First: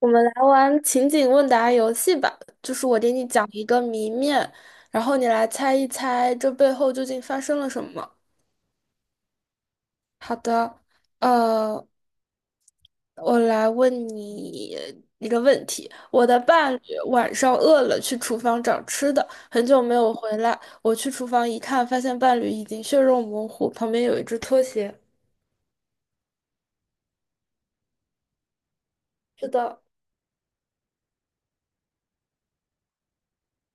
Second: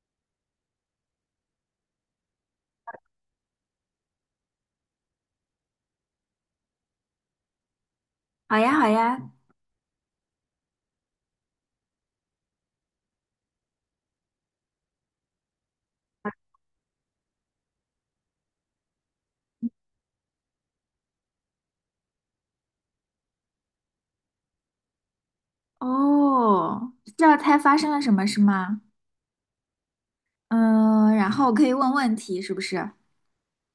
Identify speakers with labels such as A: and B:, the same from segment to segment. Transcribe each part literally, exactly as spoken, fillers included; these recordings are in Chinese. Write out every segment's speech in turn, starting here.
A: 我们来玩情景问答游戏吧，就是我给你讲一个谜面，然后你来猜一猜这背后究竟发生了什么。
B: 好呀，好呀。
A: 好的，呃，我来问你一个问题：我的伴侣晚上饿了，去厨房找吃的，很久没有回来。我去厨房一看，发现伴侣已经血肉模糊，旁边有一只拖鞋。
B: 哦，知道猜发生了什么是吗？
A: 是的。
B: 嗯，然后我可以问问题，是不是？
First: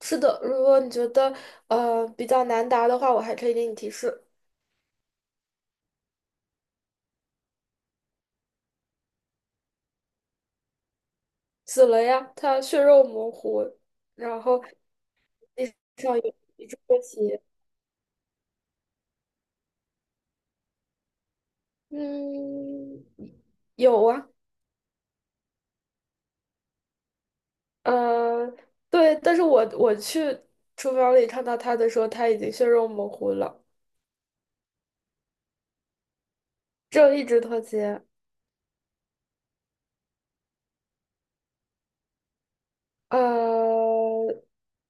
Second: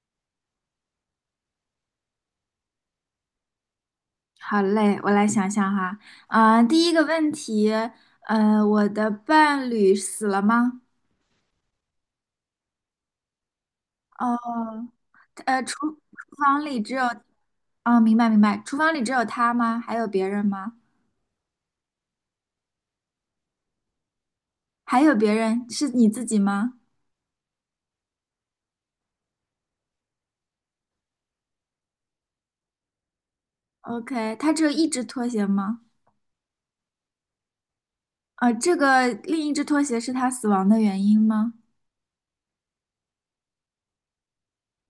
A: 是的，如果你觉得呃比较难答的话，我还可以给你提示。
B: 好嘞，我来想想哈。啊、第一个问题，呃，我的伴侣死了吗？
A: 死了呀，他血肉模糊，然后
B: 哦，呃，
A: 地
B: 厨
A: 上
B: 厨
A: 有
B: 房
A: 一只
B: 里只
A: 拖
B: 有。
A: 鞋。
B: 哦，明白明白，厨房里只有他吗？还有别人吗？
A: 嗯，有啊。
B: 还有别人，是你自己吗
A: 呃，对，但是我我去厨房里看到他的时候，他已经血肉模糊了，
B: ？OK，他只有一只拖鞋吗？
A: 只有一只拖鞋。
B: 啊、这个另一只拖鞋是他死亡的原因吗？
A: 呃，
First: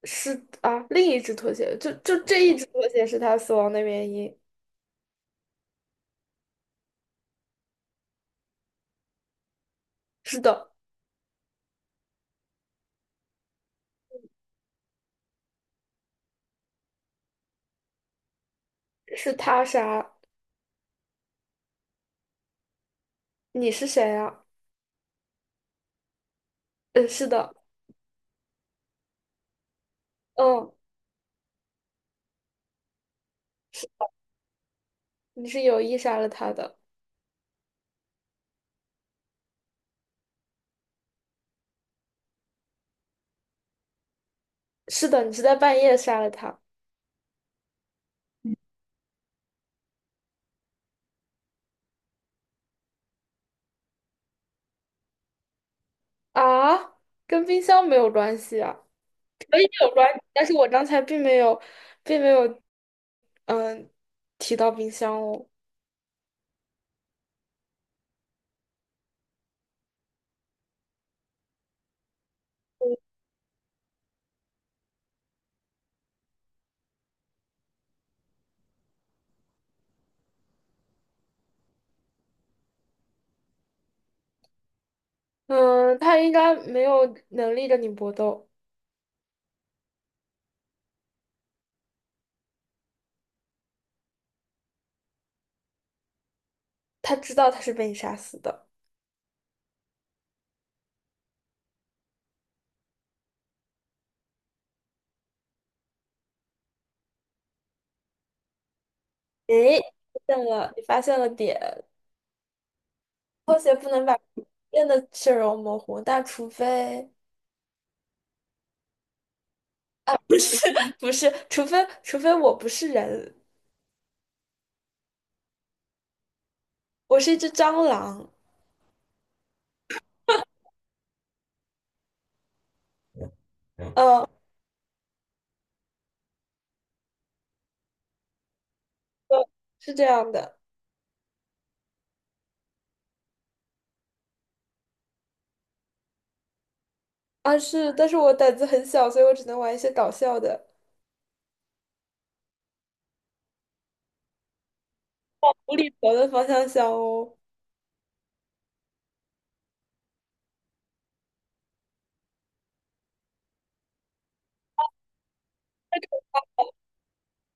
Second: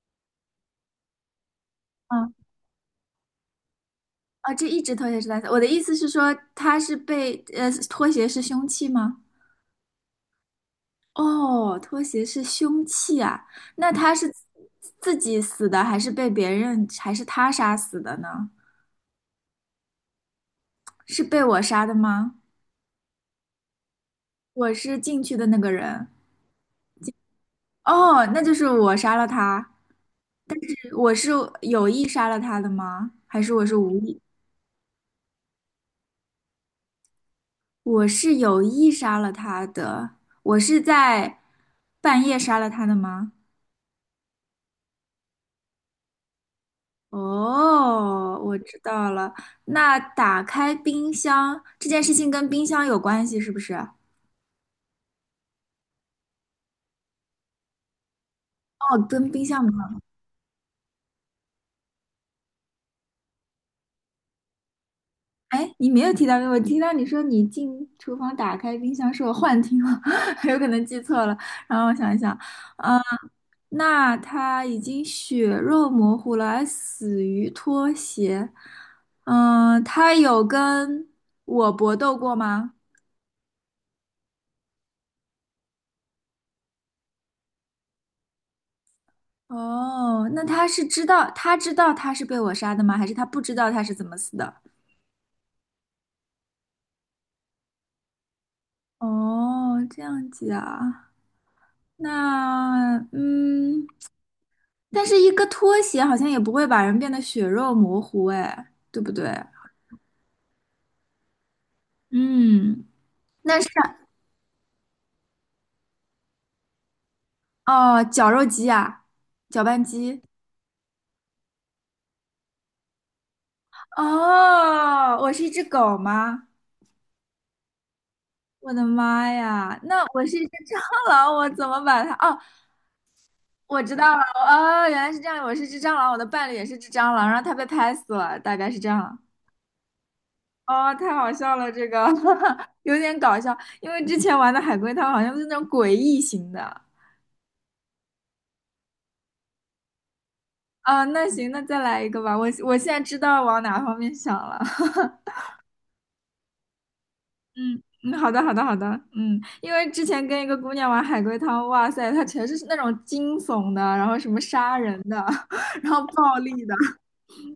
A: 是啊，另一只拖鞋，就就
B: 嗯
A: 这一只拖鞋是他死亡的原因。
B: 啊，这一只拖鞋是蓝色。我的意思是说，他是被呃，拖鞋是凶器吗？
A: 是的，
B: 哦，拖鞋是凶器啊。那他是自己死的，还是被别人，还是他杀死的呢？
A: 是他杀。
B: 是被我杀的吗？
A: 你是谁呀？
B: 我是进去的那个人。
A: 嗯，是的。
B: 哦，那就是我杀了他。
A: 嗯，
B: 我是有意杀了他的吗？还是我是无
A: 是
B: 意？
A: 你是有意杀了他的。
B: 我是有意杀了他的。我是在半夜杀了他的吗？
A: 是的，你是在半夜杀了他。
B: 哦，我知道了。那打开冰箱这件事情跟冰箱有关系是不是？哦，
A: 啊，跟冰箱没有关系啊，
B: 跟冰箱没
A: 有
B: 有。
A: 关，但是我刚才并没有，并没有，嗯，提到冰箱哦。
B: 哎，你没有提到，我听到你说你进厨房打开冰箱，是我幻听了，有可能记错了。然后我想一想，嗯、那他已经血肉模糊了，还死于拖鞋。嗯、他有跟我搏斗过吗？
A: 嗯，他应该没有能力跟你搏斗，
B: 哦，那他是知道，他知道他是被我杀的吗？还是他不知道他是怎么死的？
A: 他知道他是被你杀死的。
B: 哦，这样子啊，那嗯，但是一个拖鞋好像也不会把人变得血肉模糊，哎，对不对？
A: 诶，发现了，你发现了点，
B: 嗯，
A: 拖
B: 那是
A: 鞋不能把人的血肉模糊，但除非
B: 哦，绞肉机啊，搅拌机。
A: 不是，除非除非我不是人，
B: 哦，我是一只狗吗？
A: 我是一只蟑螂。
B: 我的妈呀，那我是一只蟑螂，我怎么把它？哦，我知道了，
A: 嗯
B: 哦，原来是这样，我是只蟑螂，我的伴侣也是只蟑螂，然后他被拍死了，大概是这样。
A: 呃，是这样的。
B: 哦，太好笑了，这个 有点搞笑，因为之前玩的海龟汤好像是那种诡异型的
A: 啊是，但是我胆子很小，所以我只能玩一些搞笑的。
B: 啊。那行，那再来一个吧，我我现在知道往哪方面想了。
A: 无厘头的方向想哦。
B: 嗯嗯，好的好的好的，嗯，因为之前跟一个姑娘玩海龟汤，哇塞，她全是那种惊悚的，然后什么杀人的，然后暴力的，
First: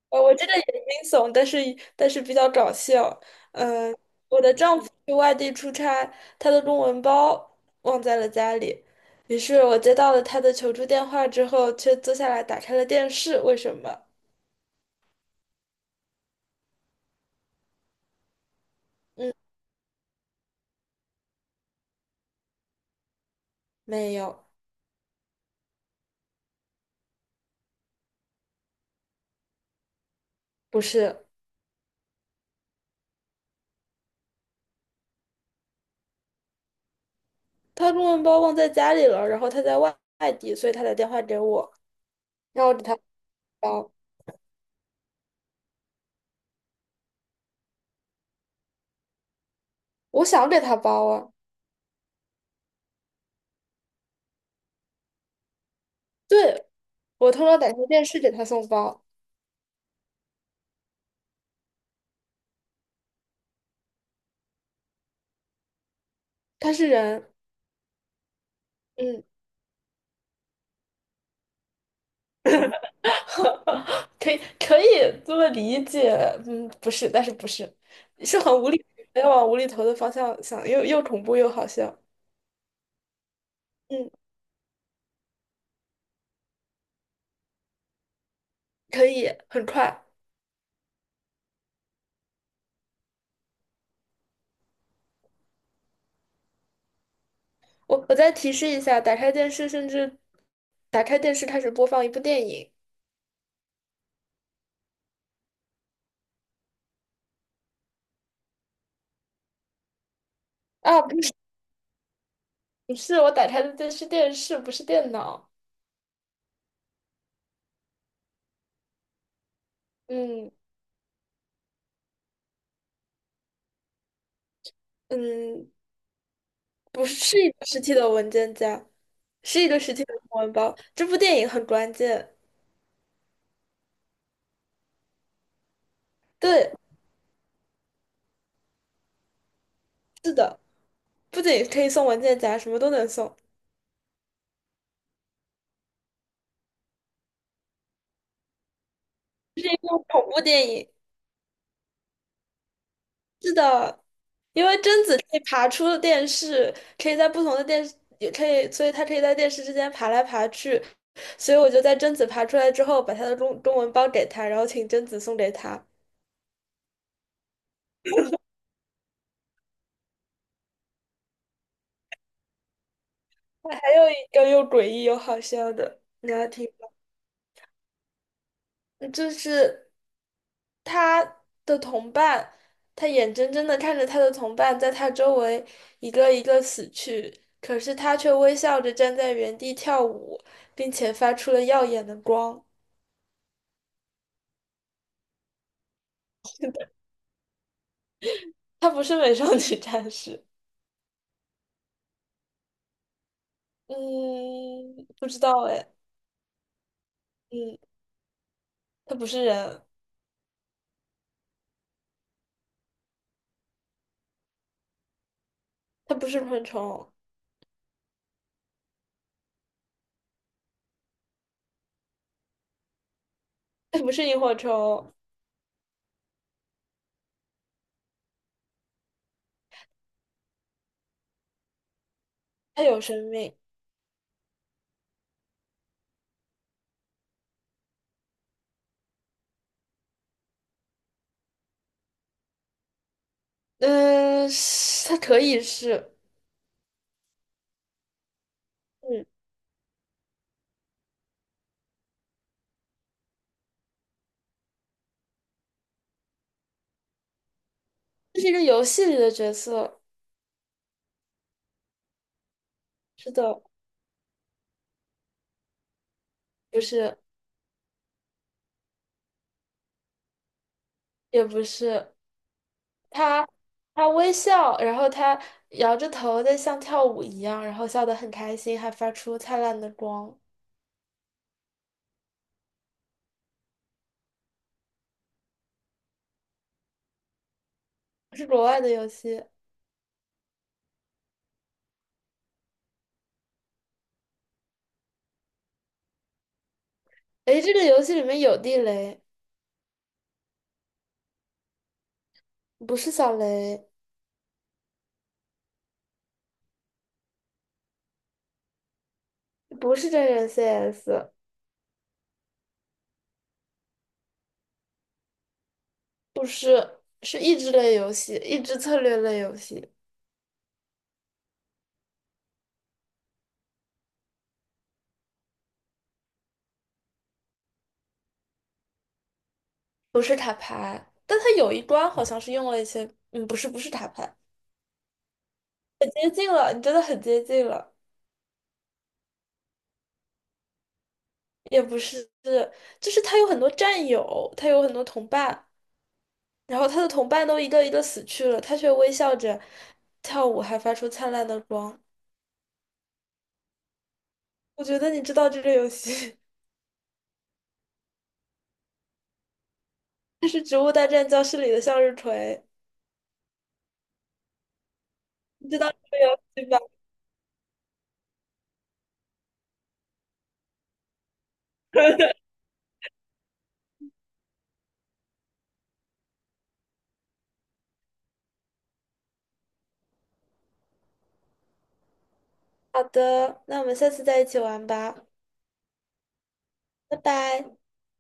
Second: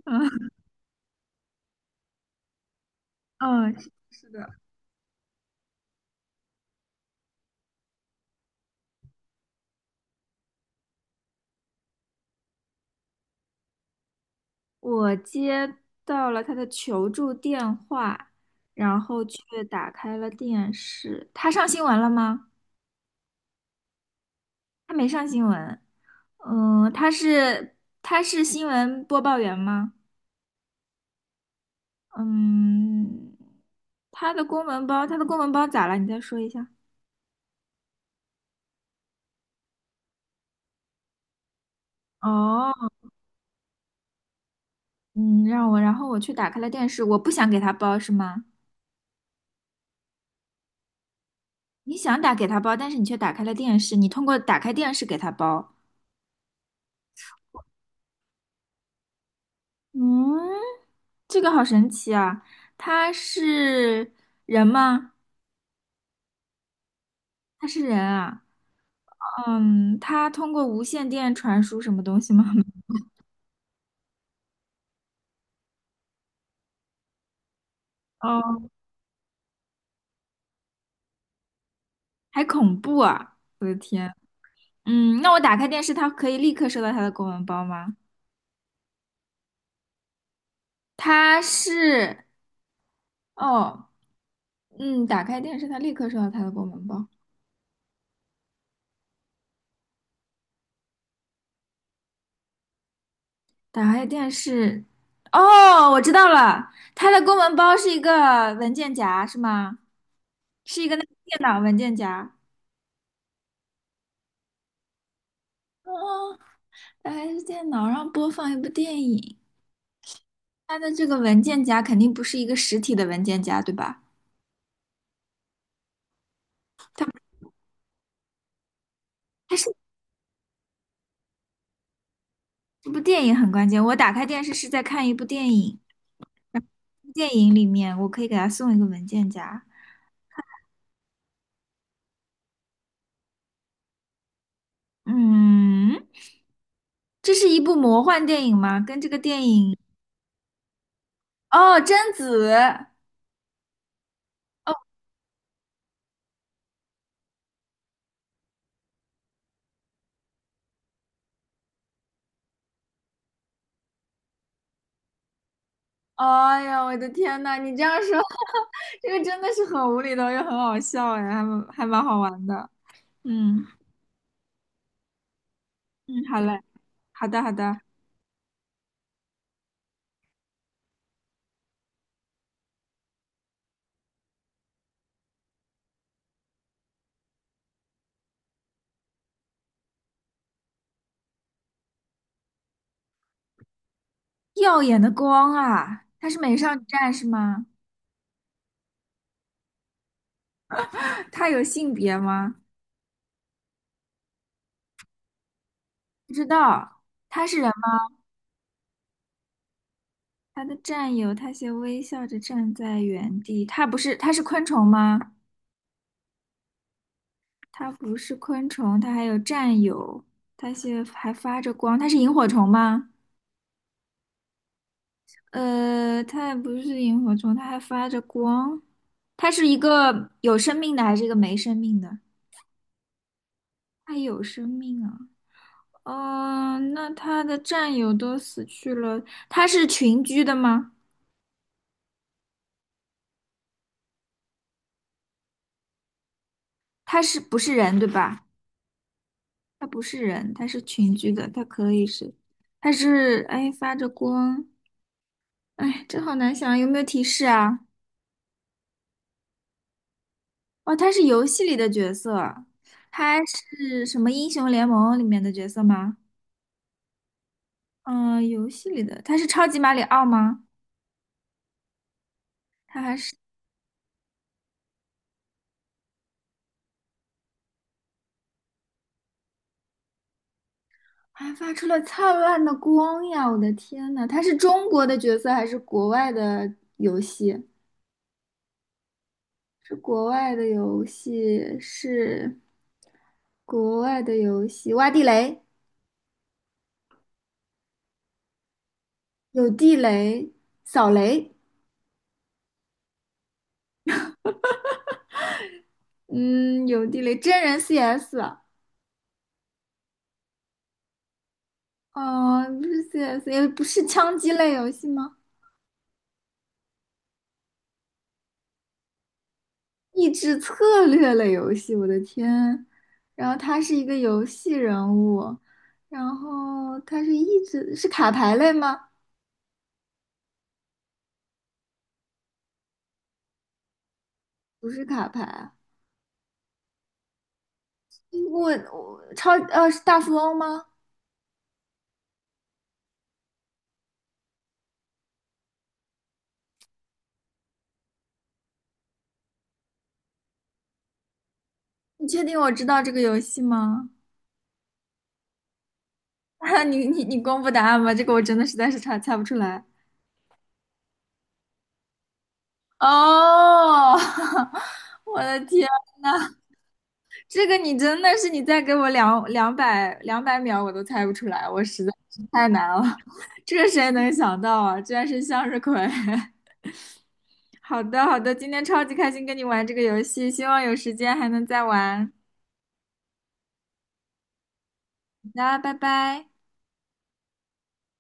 A: 我我这个也惊悚，但是但是比较搞笑。
B: 嗯，是
A: 嗯、
B: 是
A: 我
B: 的。
A: 的丈夫去外地出差，他的公文包忘在了家里，于是我接到了他的求助电话之后，却坐下来打开了电视。为什么？
B: 我接到了他的求助电话，然后
A: 嗯，
B: 却打开了电视。他上新闻了吗？
A: 没有。
B: 他没上新闻。嗯，他是他是新闻播报员吗？
A: 不是，
B: 嗯，他的公文包，他的公文包咋了？你再说一下。
A: 他公文包忘在家里了，然后他在外外地，所以他打电话给我，让我给
B: 哦，
A: 他包。
B: 嗯，让我，然后我去打开了电视，我不想给他包是吗？
A: 我想给他包啊。
B: 你想打给他包，但是你却打开了电视，你通过打开电视给他包。
A: 对，我偷偷打开电视给他送包。
B: 嗯，这个好神奇啊！他是人吗？
A: 他是人。
B: 他是人啊。
A: 嗯。
B: 嗯，他通过无线电传输什么东西吗？
A: 可以可以这么理解。嗯，不是，但是不是，是很
B: 哦，
A: 无厘，要往无厘头的方向想，又又恐怖又好笑。
B: 还恐怖啊！我的
A: 嗯，
B: 天。嗯，那我打开电视，它可以立刻收到它的公文包吗？
A: 可以很快。
B: 它是，哦，嗯，打开电视，它立刻收到它的公文包。
A: 我我再提示一下，打开电视，甚至打开电视开始播放一部电影。
B: 打开电视，哦，我知道了，它的公文包是一个文件夹，是吗？是一个
A: 啊，
B: 那个
A: 不是
B: 电脑文件夹。
A: 不是，我打开的电视电视不是电脑。
B: 哦，它还是电脑上播放一部电影，
A: 嗯
B: 它的这个文件夹肯定不是一个实体的文件夹，对吧？
A: 嗯，不是是一个实体的文件夹，
B: 它
A: 是一
B: 是
A: 个实体的公文包。这部电影很关键，
B: 这部电影很关键。我打开电视是在看一部电影，
A: 对，
B: 电影里面我可以给它送一个文件夹。
A: 是的，不仅可以送文件夹，什么都能送。
B: 嗯，这是一部魔幻电影吗？跟这个电
A: 是
B: 影
A: 一部恐怖电影。
B: 哦，贞子。
A: 是的，因为贞子可以爬出电视，可以在不同的电视，也可以，所以她可以在电视之间爬来爬去。所以我就在贞子爬出来之后，把她的中中文包给她，然后请贞子送给她。
B: 哎呀，我的天呐，你这样说，这个真的是很无厘头又很好笑哎，还蛮还蛮好玩的。嗯
A: 还有一个又诡异又好笑的，
B: 嗯，
A: 你
B: 好
A: 要
B: 嘞，
A: 听吗？
B: 好的好的。
A: 就是。他的同伴，他眼睁睁的看着他的同伴在他周围一个一个死去，可是他却微笑着站在原地跳舞，并且发出了耀眼的光。
B: 耀眼的光啊，她是美少女战士吗？
A: 他不是美少女战士。
B: 她有性别吗？
A: 嗯，不知道哎。
B: 不知道，她是人
A: 嗯，
B: 吗？
A: 他不是人，
B: 她的战友，她先微笑着站在原地。她不是，她是昆虫吗？
A: 他不是昆虫，
B: 她不是昆虫，她还有战友，她先还发着光。她是萤火虫吗？
A: 他不是萤火虫，
B: 呃，她也不是萤火虫，她还发着光。它是一个有生命的还是一个没生命的？
A: 他有生命。
B: 它有生命啊。嗯，那他的战友都死去了，他是群居的吗？
A: 嗯，是他可以是。
B: 他是不是人，对吧？
A: 嗯，
B: 他不是人，他是群居的，他可以是，他是，哎，发着光，哎，这好难想啊，有没有提示啊？
A: 这是一个游戏里的角色，
B: 哦，他是游戏里的角色，
A: 是
B: 他
A: 的，
B: 是什么英雄联盟里面的角色吗？
A: 不是，
B: 嗯、游戏里的，他是超级马里奥吗？
A: 也不是。
B: 他还是
A: 他他微笑，然后他摇着头在像跳舞一样，然后笑得很开心，还发出灿烂的光。
B: 还发出了灿烂的光呀！我的天呐，他是中国的角色还是国外的游戏？
A: 是国外的游戏。
B: 是国外的游戏，是国外的游戏，挖地雷，
A: 诶，这个游戏里面有地雷，
B: 有地雷，扫雷，
A: 不是小雷，
B: 嗯，有地雷，真人 C S,
A: 不是真人 C S,
B: 哦，不是 C S,也不是枪击类游戏吗？
A: 不是，是益智类游戏，益智策略类游戏，
B: 益智策略类游戏，我的天！然后他是一个游戏人物，然后他是益智，是卡牌类吗？
A: 不是塔牌。但它有一关好像是用了一些，嗯，不是，不是塔牌，
B: 不是卡牌啊，
A: 很接近了，你真的很接近了，
B: 我我超呃是大富翁吗？
A: 也不是，就是他有很多战友，他有很多同伴。然后他的同伴都一个一个死去了，他却微笑着跳舞，还发出灿烂的光。
B: 你确定我知道这个游戏吗？
A: 我觉得你知道这个游戏，
B: 哈，你你你公布答案吧，这个我真的实在是猜猜不出来。
A: 它是《植物大战僵尸》里的向日葵，
B: 哦，我的
A: 你知
B: 天
A: 道这个游
B: 呐，
A: 戏吧？
B: 这个你真的是你再给我两两百两百秒我都猜不出来，我实在是太难了，这谁能想到啊？居然是向日葵。好的好的，今天超级开心跟你玩这个游戏，希望有时间还能再玩。
A: 好的，那我们下次再一起玩吧。
B: 那拜拜。
A: 拜拜。